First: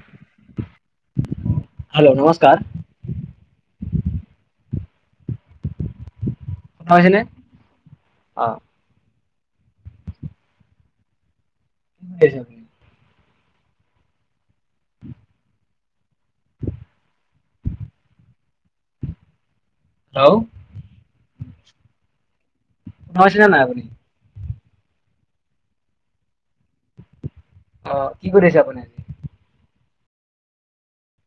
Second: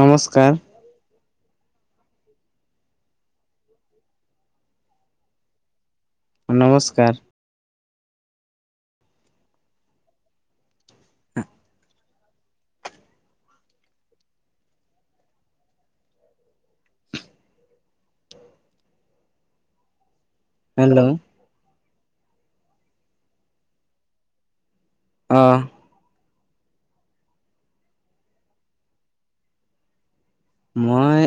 নমস্কাৰ। হেল্ল' নমস্কাৰ। নমস্কাৰ। হৈছেনে অ'। [inaudible] [unintelligible] হেল্ল'? হেল্ল'? শুনা পাইছে নে নাই আপুনি? অ'। অ', কি কৰি আছে আপুনি? মই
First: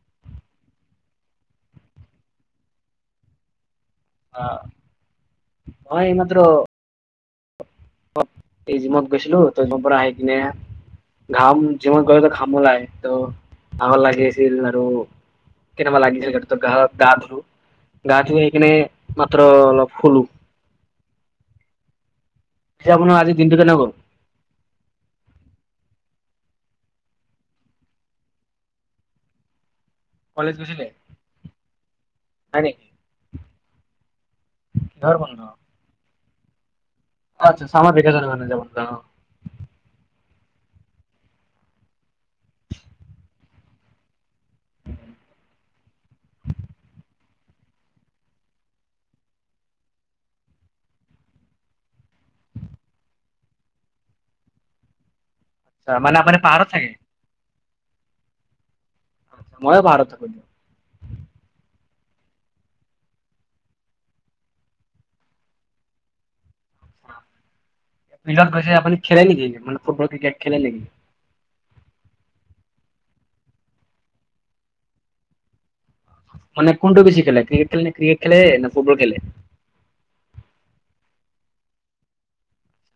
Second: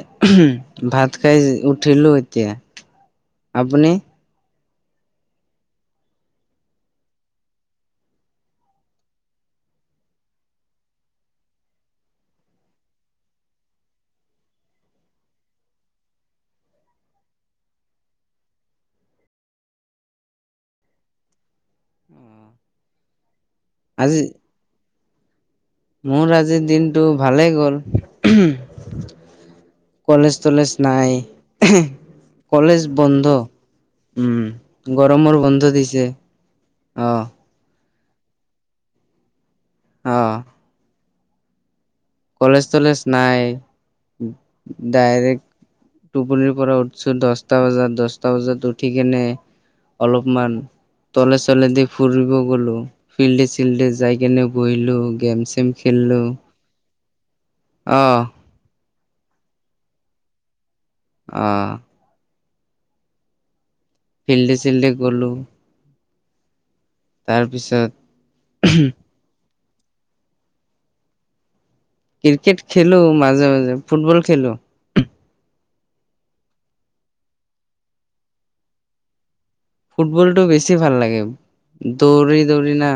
ভাত খাই উঠিলো এতিয়া, আপুনি? অ', মই এইমাত্ৰ এই জিমত গৈছিলো ত' জিমৰ পৰা আহি কেনে ঘাম জিমত গ'লে টো ঘাম ওলাই ত' ভাগৰ লাগি আছিল আৰু কেনেৱা লাগিছিল গাটো গা ধুলু গা ধুই আহি কেনে মাত্ৰ অলপ শুলো। পিছে আপোনাৰ আজি দিনটো কেনে গ'ল? আজি? মোৰ আজিৰ দিনটো ভালেই গ'ল। কলেজ কলেজ-তলেজ গৈছিলে? নাই হয় কলেজ নেকি বন্ধ। উম, গৰমৰ বন্ধ দিছে অ'। আচ্ছা, চামাৰ ভেকেচন মানে [unintelligible] অ'। কলেজ-তলেজ নাই ডাইৰেক্ট টোপনিৰ পৰা উঠিছো দহটা বজাত, দহটা বজাত উঠি কেনে অলপমান তলে-চলে দি ফুৰিব গ'লো ফিল্ডে-চিল্ডে যাই কেনে বহিলো গেম-চেম তাৰমানে আপুনি পাহাৰত থাকে? অ'। ময়ো পাহাৰত থাকোঁ। অ'। ফিল্ডে-চিল্ডে গ'লোঁ। দিয়ক। তাৰপিছত ফিল্ডত গৈছে আপুনি খেলে নেকি এনে মানে ফুটবল ক্ৰিকেট খেলে নেকি? ক্ৰিকেট খেলো মাজে মাজে, ফুটবল খেলো। মানে কোনটো বেছি খেলে ক্ৰিকেট খেলে নে, ক্ৰিকেট খলে নে ফুটবল খেলে? ফুটবলটো বেছি ভাল লাগে। দৌৰি দৌৰি না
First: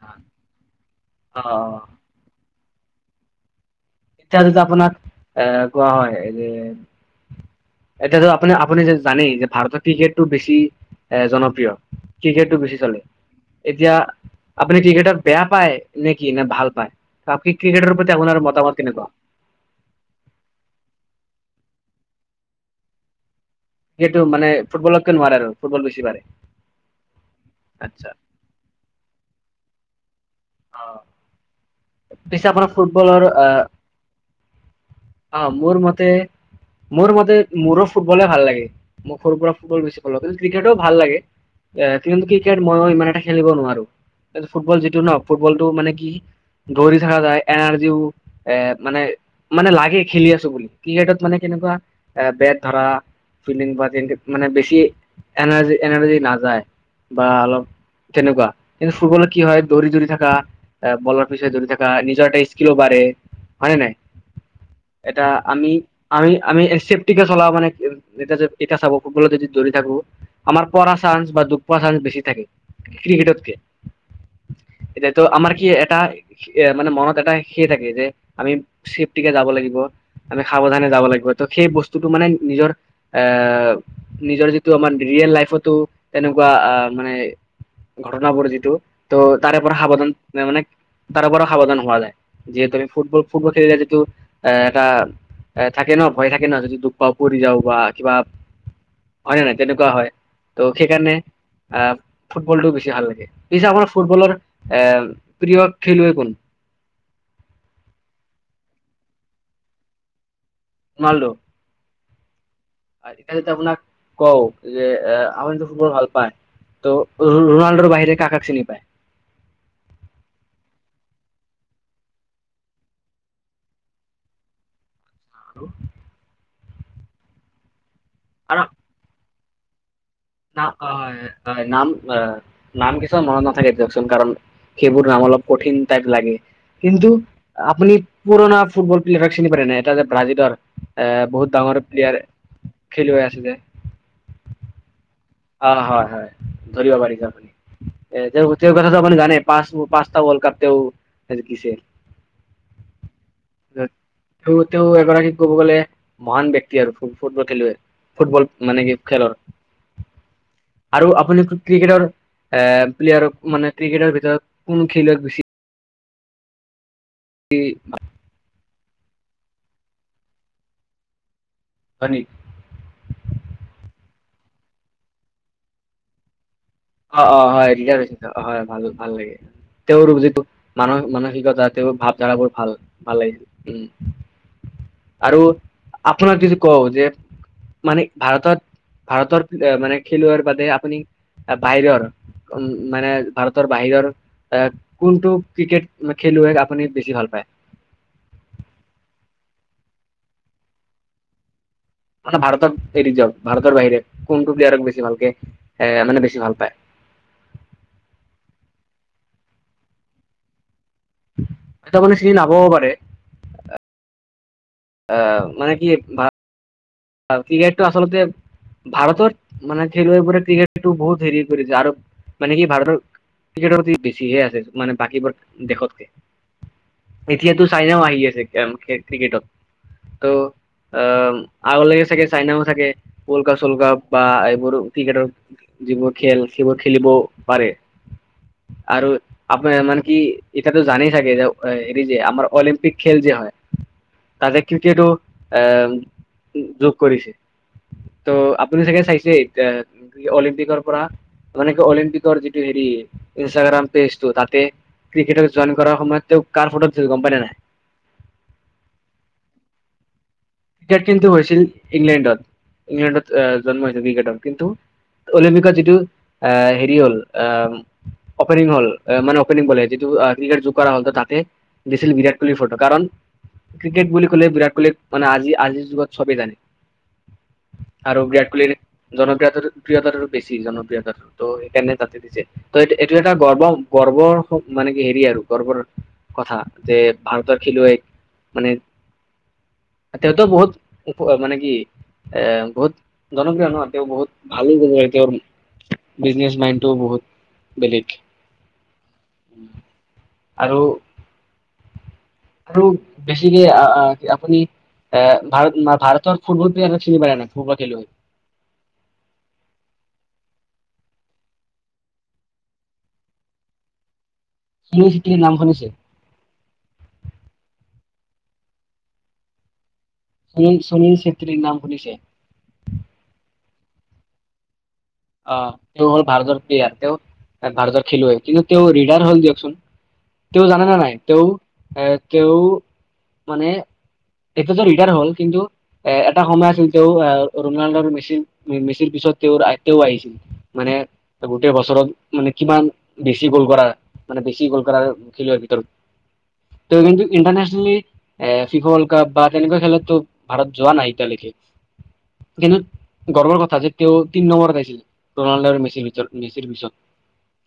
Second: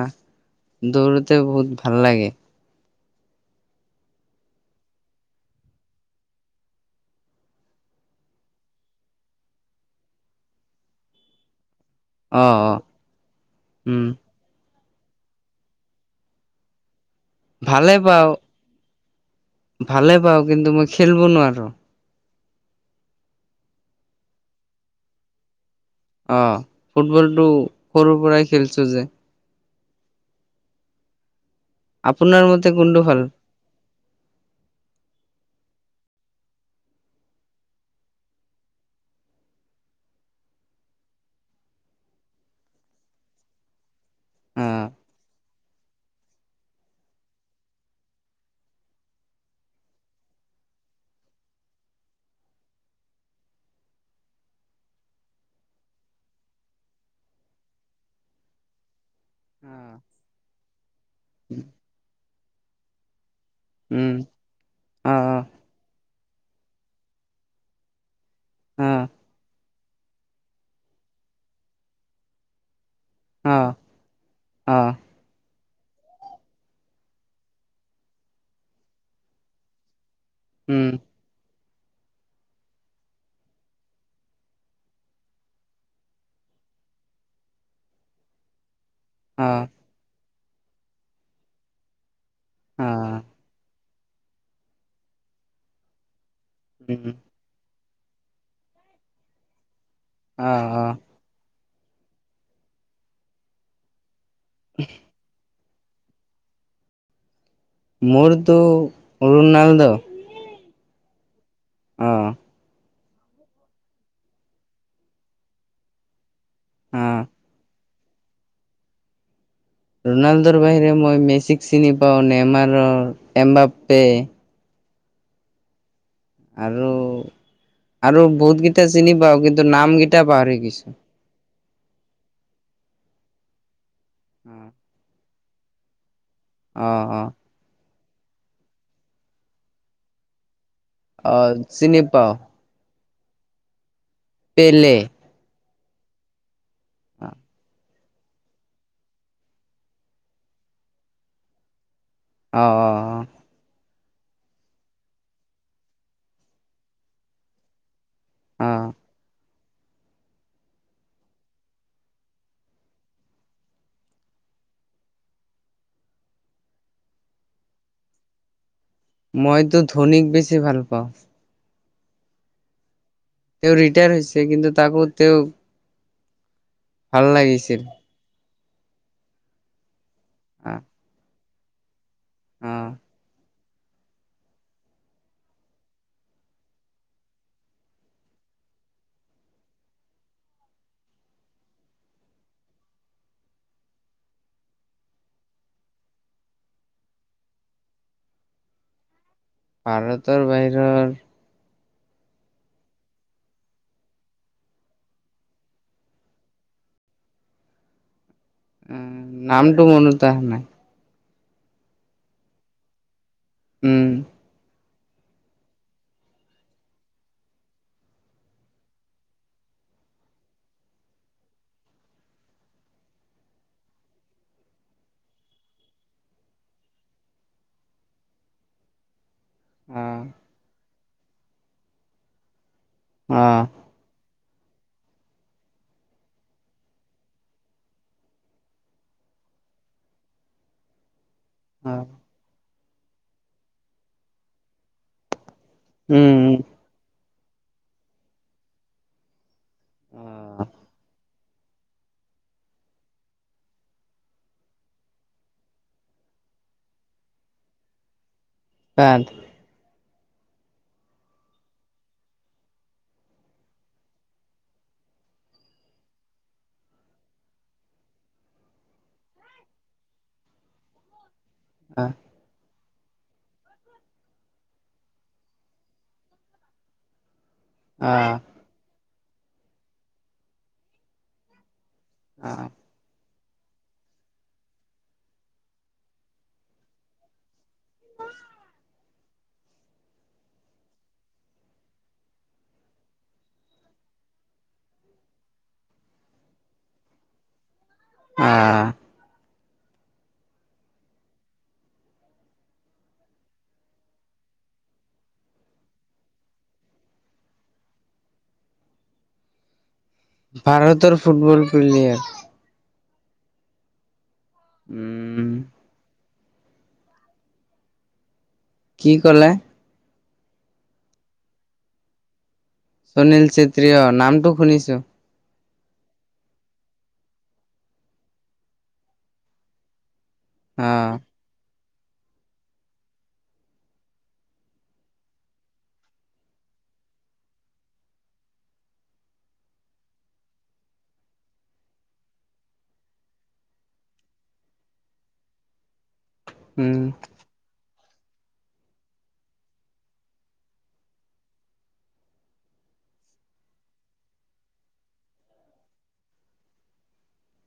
অ দৌৰোতে বহুত ভাল লাগে। এতিয়া যদি আপোনাক এ কোৱা হয় যে এতিয়াত টো আপুনি আপুনি যে জানেই যে ভাৰতত ক্ৰিকেটটো বেছি এ জনপ্ৰিয়। অ ক্ৰিকেটটো অ বেছি চলে। এতিয়া উম আপুনি ক্ৰিকেটত বেয়া পায় নে কি নে ভাল পায়? আপনি ক্ৰিকেটৰ ভালে প্ৰতি পাওঁ আপোনাৰ মতামত কেনেকুৱা? ভালে পাওঁ কিন্তু মই খেলিব নোৱাৰো। হেইটো মানে ফুটবলতকে নোৱাৰে আৰু। ফুটবল বেছি পাৰে? অ', ফুটবলটো আচ্ছা সৰুৰ পৰাই খেলিছো যে। অ'। পিছে আপোনাৰ মতে কোনটো ভাল ফুটবলৰ এ, অ', মোৰ মতে মোৰ মতে মোৰো ফুটবলে ভাল লাগে, মই সৰুৰ পৰা ফুটবল বেছি ভাল পাওঁ, কিন্তু ক্ৰিকেটও ভাল লাগে। এ কিন্তু ক্ৰিকেট ময়ো ইমান এটা খেলিব নোৱাৰো, অ ফুটবল যিটো ন ফুটবলটো মানে কি দৌৰি থকা যায়, এনাৰ্জিও এ মানে মানে লাগে খেলি আছো বুলি ক্ৰিকেটত মানে কেনেকুৱা, এ বেট ধৰা ফিল্ডিং বা তিন্তিপ মানে বেছি এনাৰ্জি এনাৰ্জি নাযায়। বা অলপ তেনেকুৱা, কিন্তু ফুটবলত কি হয় দৌৰি দৌৰি থাকা এ বলৰ পচে দৌৰি থাকা, নিজৰ এটা স্কিলো বাঢ়ে হয় ন নাই? উম এটা অ', আমি আমি আমি সেফটিকে চলাব মনে এ যে এতিয়া চাব অ', ফুটবলত যদি ধৰি থাকোঁ আমাৰ পৰা চাঞ্চ বা দুখ পোৱা চাঞ্চ বেছি থাকে। ক্ৰিকেটতকে, অ', এতিয়াতো আমাৰ কি এটা এ মানে ম'নত এটা সে থাকে যে আমি চেফটিকে যাব লাগিব। আমি সাৱধানে উম, যাব লাগিব ত' সেই বস্তুটো মানে নিজৰ এ নিজৰ যিটো আমাৰ ৰিয়েল লাইফতো তেনেকুৱা মানে ঘটনাবোৰ যিটো তে তাৰে অ', পৰা সাৱধান। মানে তাৰো পৰা সাৱধান হোৱা যায়, যিহেতু আমি অ', ফুটবল, ফুটবল খেলিলে যিহেতু এটা এ থাকে ন, ভয় থাকে ন যদি দুখ উম, পাওঁ, পৰি যাওঁ বা কিবা হয় ন নাই তেনেকুৱা হয়। অ', ত' অ', সেকাৰনে আহ ফুটবলটো বেছি লাগে। পিছে আপুনাৰ ফুটবলৰ এ প্ৰিয় খেলোঐ কোন? মোৰটো ৰোনাল্ডো। ৰোনাল্ডো! অ'। আজি কালিতো আপোনাক কওঁ যে আপুনিতো ফুটবল ভাল পায়। অ', ত' ৰোনাল্ডোৰ বাহিৰে কাক কাক চিনি পায়? ৰোনাল্ডোৰ বাহিৰে মই মেছিক চিনি পাওঁ, নেইমাৰৰ, এমবাপ্পে হেল্ল'? আৰু, আৰু বহুত কেটা চিনি পাওঁ। কিন্তু নাম কি ন অ', হয় হয় নাম অ', নাম কিছুমান মনত নাথাকে দিয়কচোন। কাৰণ হুম। সেইবোৰ নাম অলপ কঠিন টাইপ লাগে। অ', কিন্তু অ', আপুনি পুৰণা ফুটবল প্লেয়াৰক চিনি পাৰে নে এটা যে ব্ৰাজিলৰ এ অ', বহুত ডাঙৰ চিনি প্লেয়াৰ পাওঁ খেলুৱৈ আছিল? পেলে। অ', হয় হয় ধৰিব পাৰিছে অ', আপুনি। এ তেওঁ তেওঁৰ কথাটো আপুনি জানে পাঁচ পাঁচটা ৱৰ্ল্ড কাপ তেওঁ জিকিছে। অ', অ', অ'। তেওঁ তেওঁ এগৰাকী কব গ'লে মহান ব্যক্তি আৰু ফু-ফুটবল খেলুৱৈ ফুটবল মানে অ', কি খেলৰ। আৰু আপুনি ক্ৰিকেটৰ এ প্লেয়াৰ মানে ক্ৰিকেটৰ ভিতৰত কোন খেলুৱৈ বেছি কি মইতো ধনীক বেছি ভাল পাওঁ। হয় নেকি তেওঁ ৰিটায়াৰ হৈছে কিন্তু তাকো তেওঁৰ অ অ হয় ৰিটায়াৰ হৈছে অ হয় ভাল ভাল লাগে তেওঁৰ যিটো অ', মান-মানসিকতা তেওঁৰ ভাৱ ধাৰাবোৰ ভাল অ', ভাল লাগে উম। আৰু আপোনাক যদি কওঁ যে মানে ভাৰতত ভাৰতৰ মানে খেলুৱৈ বাদে আপুনি, বাহিৰৰ উম, মানে ভাৰতৰ বাহিৰৰ। এ কোনটো ক্ৰিকেট খেলুৱৈক আপুনি বেছি ভাল পায় ভাৰতৰ বাহিৰৰ মানে ভাৰতৰক এৰি দিয়ক, ভাৰতৰ বাহিৰে কোনটো প্লেয়াৰক বেছি ভালকে এ, মানে বেছি ভাল পায়? উম নামটো মনত অহা নাই এতিয়া মানে চিনি নাপাব পাৰে উম। অ মানে কি ভা ক্ৰিকেটটো আচলতে ভাৰতত মানে খেলুৱৈবোৰে ক্ৰিকেট বহুত হেৰি কৰিছে আৰু মানে কি ভাৰতৰ ক্ৰিকেটৰ বেছি হে আছে বাকীবোৰ দেশতকে। এতিয়াতো, চাইনাও আহি আছে অ ক্ৰিকেটত। অ ত' আহ, আগলে চাগে চাইনাও চাগে অ ৱৰ্ল্ডকাপ চল্কাকাপ বা এইবোৰো ক্ৰিকেটৰ যিবোৰ খেল সেইবোৰ খেলিবও পাৰে। আৰু আপোনাৰ মানে কি এতিয়াটো জানেই চাগে যে অ হেৰি যে আমাৰ অলিম্পিক খেল যে হয়, তাতে ক্ৰিকেটো এ উম উম যোগ কৰিছে, ত' আপুনি চাগে চাইছে এতিয়া অ অলিম্পিকৰ পৰা মানে কি অলিম্পিকৰ যিটো হেৰি ইনষ্টাগ্ৰাম পেজটো তাতে ক্ৰিকেটক জইন কৰাৰ সময়ত তেওঁ কাৰ ফটোত দিছিল গম পাই নে নাই কাৰ ক্ৰিকেট কিন্তু হৈছিল ইংলেণ্ডত, ইংলেণ্ডত এ জন্ম হৈছিল ক্ৰিকেটতৰ কিন্তু অলিম্পিকৰ যিটো এ, হেৰি হ'ল এহ অপেনিং হ'ল, মানে অপেনিং কৰিলে যিটো ক্ৰিকেট যোগ কৰা হল তাতে দিছিল বিৰাট কোহলিৰ ফটো, কাৰণ ক্ৰিকেট বুলি কলে বিৰাট কোহলিক মানে আজি আজিৰ যুগত চবেই জানে অ আৰু বিৰাট কোহলিৰ জনপ্ৰিয়তাৰ প্ৰিয়তাৰো বেছি জনপ্ৰিয়তাতো সেইকাৰণে তাতে দিছে অ ত এই এইটো এটা গৰ্ব গৰ্বৰ মানে কি হেৰি আৰু গৰ্বৰ কথা। যে ভাৰতৰ খেলুৱৈ তেওঁতো বহুত ওপৰত, মানে কি এ, বহুত জনপ্ৰিয় ন, তেওঁ বহুত ভালো লাগে তেওঁৰ বিজনেচ মাইণ্ডটো বহুত বেলেগ। আহ। আৰু আৰু বেছিকে আ আ, আপুনি এ, ভাৰত, ভাৰতৰ ফুটবল প্লেয়াৰ চিনি প না ফুটবল খেলুৱৈ ভাৰতৰ ফুটবল প্লেয়াৰ চুনিল চিটিৰ উম নাম শুনিছে? কি কলে? সুনীল, সুনীল ছেত্ৰীৰ নাম শুনিছে? সুনীল ছেত্ৰী অ, নামটো শুনিছো। অ, তেওঁ হ'ল ভাৰতৰ প্লেয়াৰ, তেওঁ এ ভাৰতৰ খেলুৱৈ, কিন্তু তেওঁ ৰিতাইয়াৰ হল দিয়কচোন, তেওঁ জানে অ নে নাই তেওঁ এ, তেওঁ মানে তেতিয়াতো ৰিটায়াৰ হ'ল কিন্তু এ, এটা সময় আছিল তেওঁ আহ ৰনাল্ডৰ মেচি মেচিৰ পিছত তেওঁৰ, তেওঁ আহিছিল। মানে গোটেই বছৰত মানে কিমান বেছি গল কৰা। মানে বেছি গল কৰা খেলাৰ ভিতৰত, উম তেওঁ কিন্ত ইণ্টাৰনেশ্যনেলী এ, ফিফৰ্লড কাপ বা তেনেকুৱা খেলতো ভাৰত যোৱা নাই এতিয়ালৈকে। কিন্তু গৰ্বৰ কথা, যে তেওঁ তিন নম্বৰ ৰনাল্ড আৰু মিছি ভিতৰত মিচিৰ পিছত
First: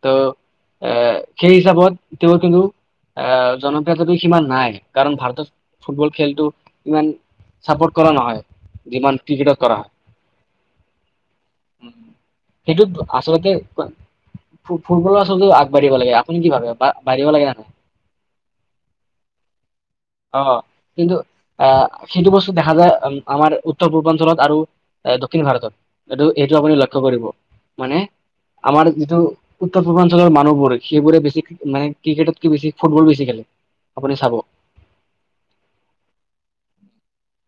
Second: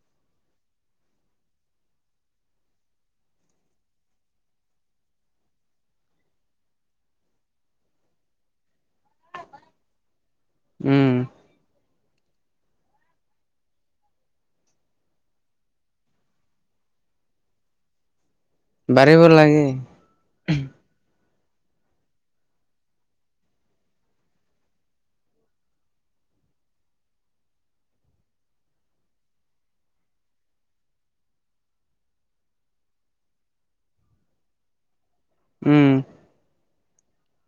ত এ খেই হিচাপত তেওঁ কিন্তু আহ জনপ্ৰিয়তাটো সিমান নাই কাৰণ ভাৰতত ফুটবল, খেলটো ইমান ছাপোৰ্ট কৰা নহয়, যিমান ক্ৰিকেটৰ কৰা হয়। উম। সেইটোত আচলতে ক ফু ফুটবলো আচলতে আগবাঢ়িব লাগে আপুনি কি ভাবে বা বাঢ়িব লাগে বাঢ়িব লাগে। অ, কিন্তু আহ সেইটো বস্তু দেখা যায় আম আমাৰ উত্তৰ পূৰ্বাঞ্চলত আৰু এ দক্ষিণ ভাৰতত, এইটো এইটো আপুনি লক্ষ্য কৰিব, মানে, আমাৰ যিটো উত্তৰ পূৰ্বাঞ্চলৰ মানুহবোৰ সেইবোৰে বেছি মানে ক্ৰিকেটতকে বেছি ফুটবল বেছি খেলে। আপুনি চাব। উম।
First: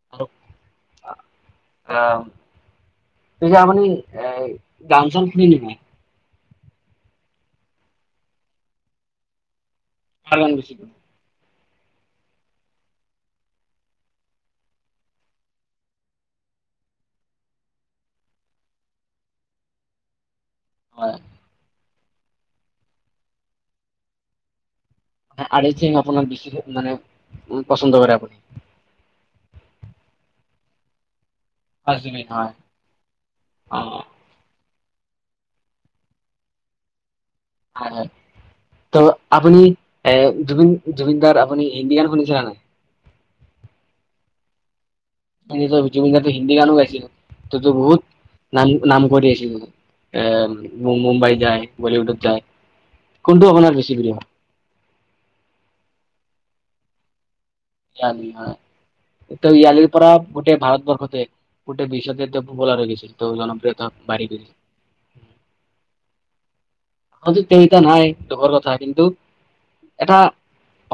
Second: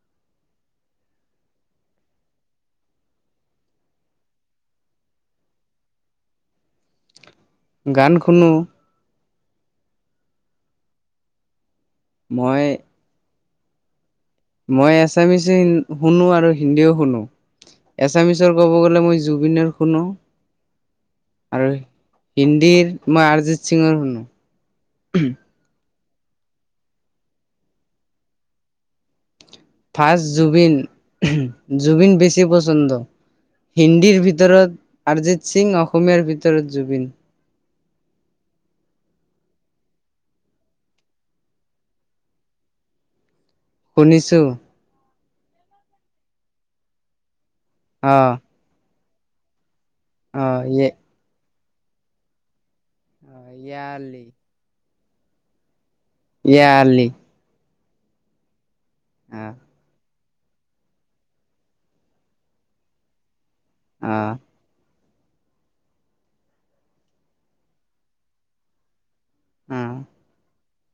[inaudible] অ, তেতিয়া আপনি, এ গান চান শুনে নেকি গান খুনো। কাৰণ আছে মই। মই এছামিচে ইন শুনো আৰু হিন্দীও শুনো। এছামিছৰ ক'ব গ'লে মই জুবিনৰ শুনো। হয় আৰু, হিন্দীৰ তোমাৰ আৰজিত সিঙৰ শুনো। [unintelligible] মানে, পচন্দ কৰে [unintelligible] ফাষ্ট জুবিন। উমহ। হয় জুবিন বেছি হয় পচন্দ, অ হিন্দীৰ ভিতৰত অৰিজিত সিং অসমীয়াৰ ভিতৰত জুবিন। হয় হয় ত' আপুনি এ জুবিন জুবিনদাৰ আপুনি ইণ্ডিয়ান শুনিছিলে নাই? শুনিছোঁ। [unintelligible] হিন্দী গানো গাইছিল, তো বহুত অঁ। নাম নাম কৰি আছিল ই এ মুম্বাই যায়, বলিউডত যায়। কোনটো আপোনাৰ ইয়া বেছি আলি প্ৰিয়? ইয়া-আ-লি। ইয়াৰ আ দি হয়, অ ত পৰা- গোটেই ভাৰতবৰ্ষতে, গোটেই বিশ্বতে তেওঁ প্ৰপোলাৰ হৈ গৈছিল, তেওঁ জনপ্ৰিয়তা অ বাঢ়ি গৈছিল। আজি তেওঁ এতিয়া নাই দুখৰ কথা কিন্তু অ এটা-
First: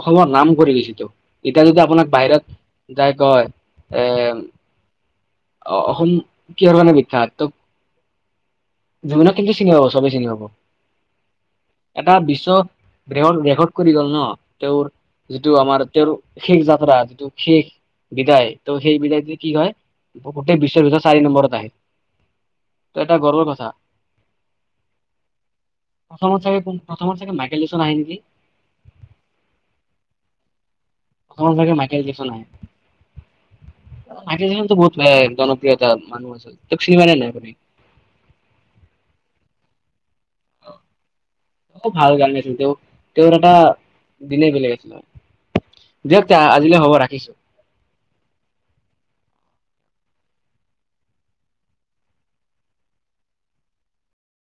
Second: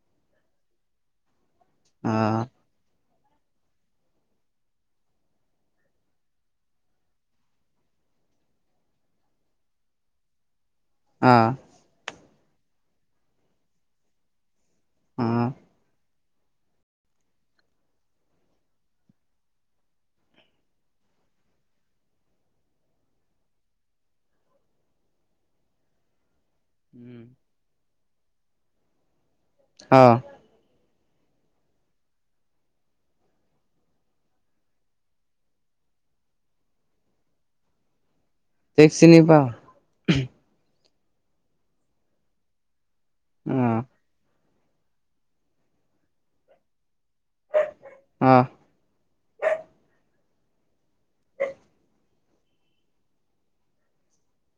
অসমৰ নাম কৰি গৈছেতো। এতিয়া যদি আপোনাক অ বাহিৰত- যায় কয়- অ -অসম কিহৰ কাৰণে ব্যিখাত? ত- জুবিনক কিন্তু চিনি পাব, চবে চিনি পাব। আ। এটা বিশ্ব ৰেকৰ্ড ৰেকৰ্ড কৰি গ'ল ন, তেওঁৰ অ যিটো আমাৰ তেওঁৰ- শেষ যাত্ৰা, যিটো শেষ বিদায়। ত সেই বিদায়টো কি হয়- গোটেই বিশ্বৰ ভিতৰত চাৰি নম্বৰত আহে, ত এটা গৰ্বৰ কথা। প্ৰথমত চাগে কোন, প্ৰথমত চাগে মাইকেল জেকচন আহে নেকি? অঁ। প্ৰথমত চাগে মাইকেল জেকচন আহে। অঁ, মাইকেল জেকচন তো বহুত এই জনপ্ৰিয়তা মানুহ আছিল। তেওঁক চিনি পোৱা নাই আপুনি? তেওঁক চিনি পাওঁ। অঁ, ভাল গান গাইছিল তেওঁ। তেওঁৰ এটা- অ দিনেই বেলেগ আছিলে, দিয়ক তে আজিলৈ হ'ব ৰাখিছোঁ। অহ।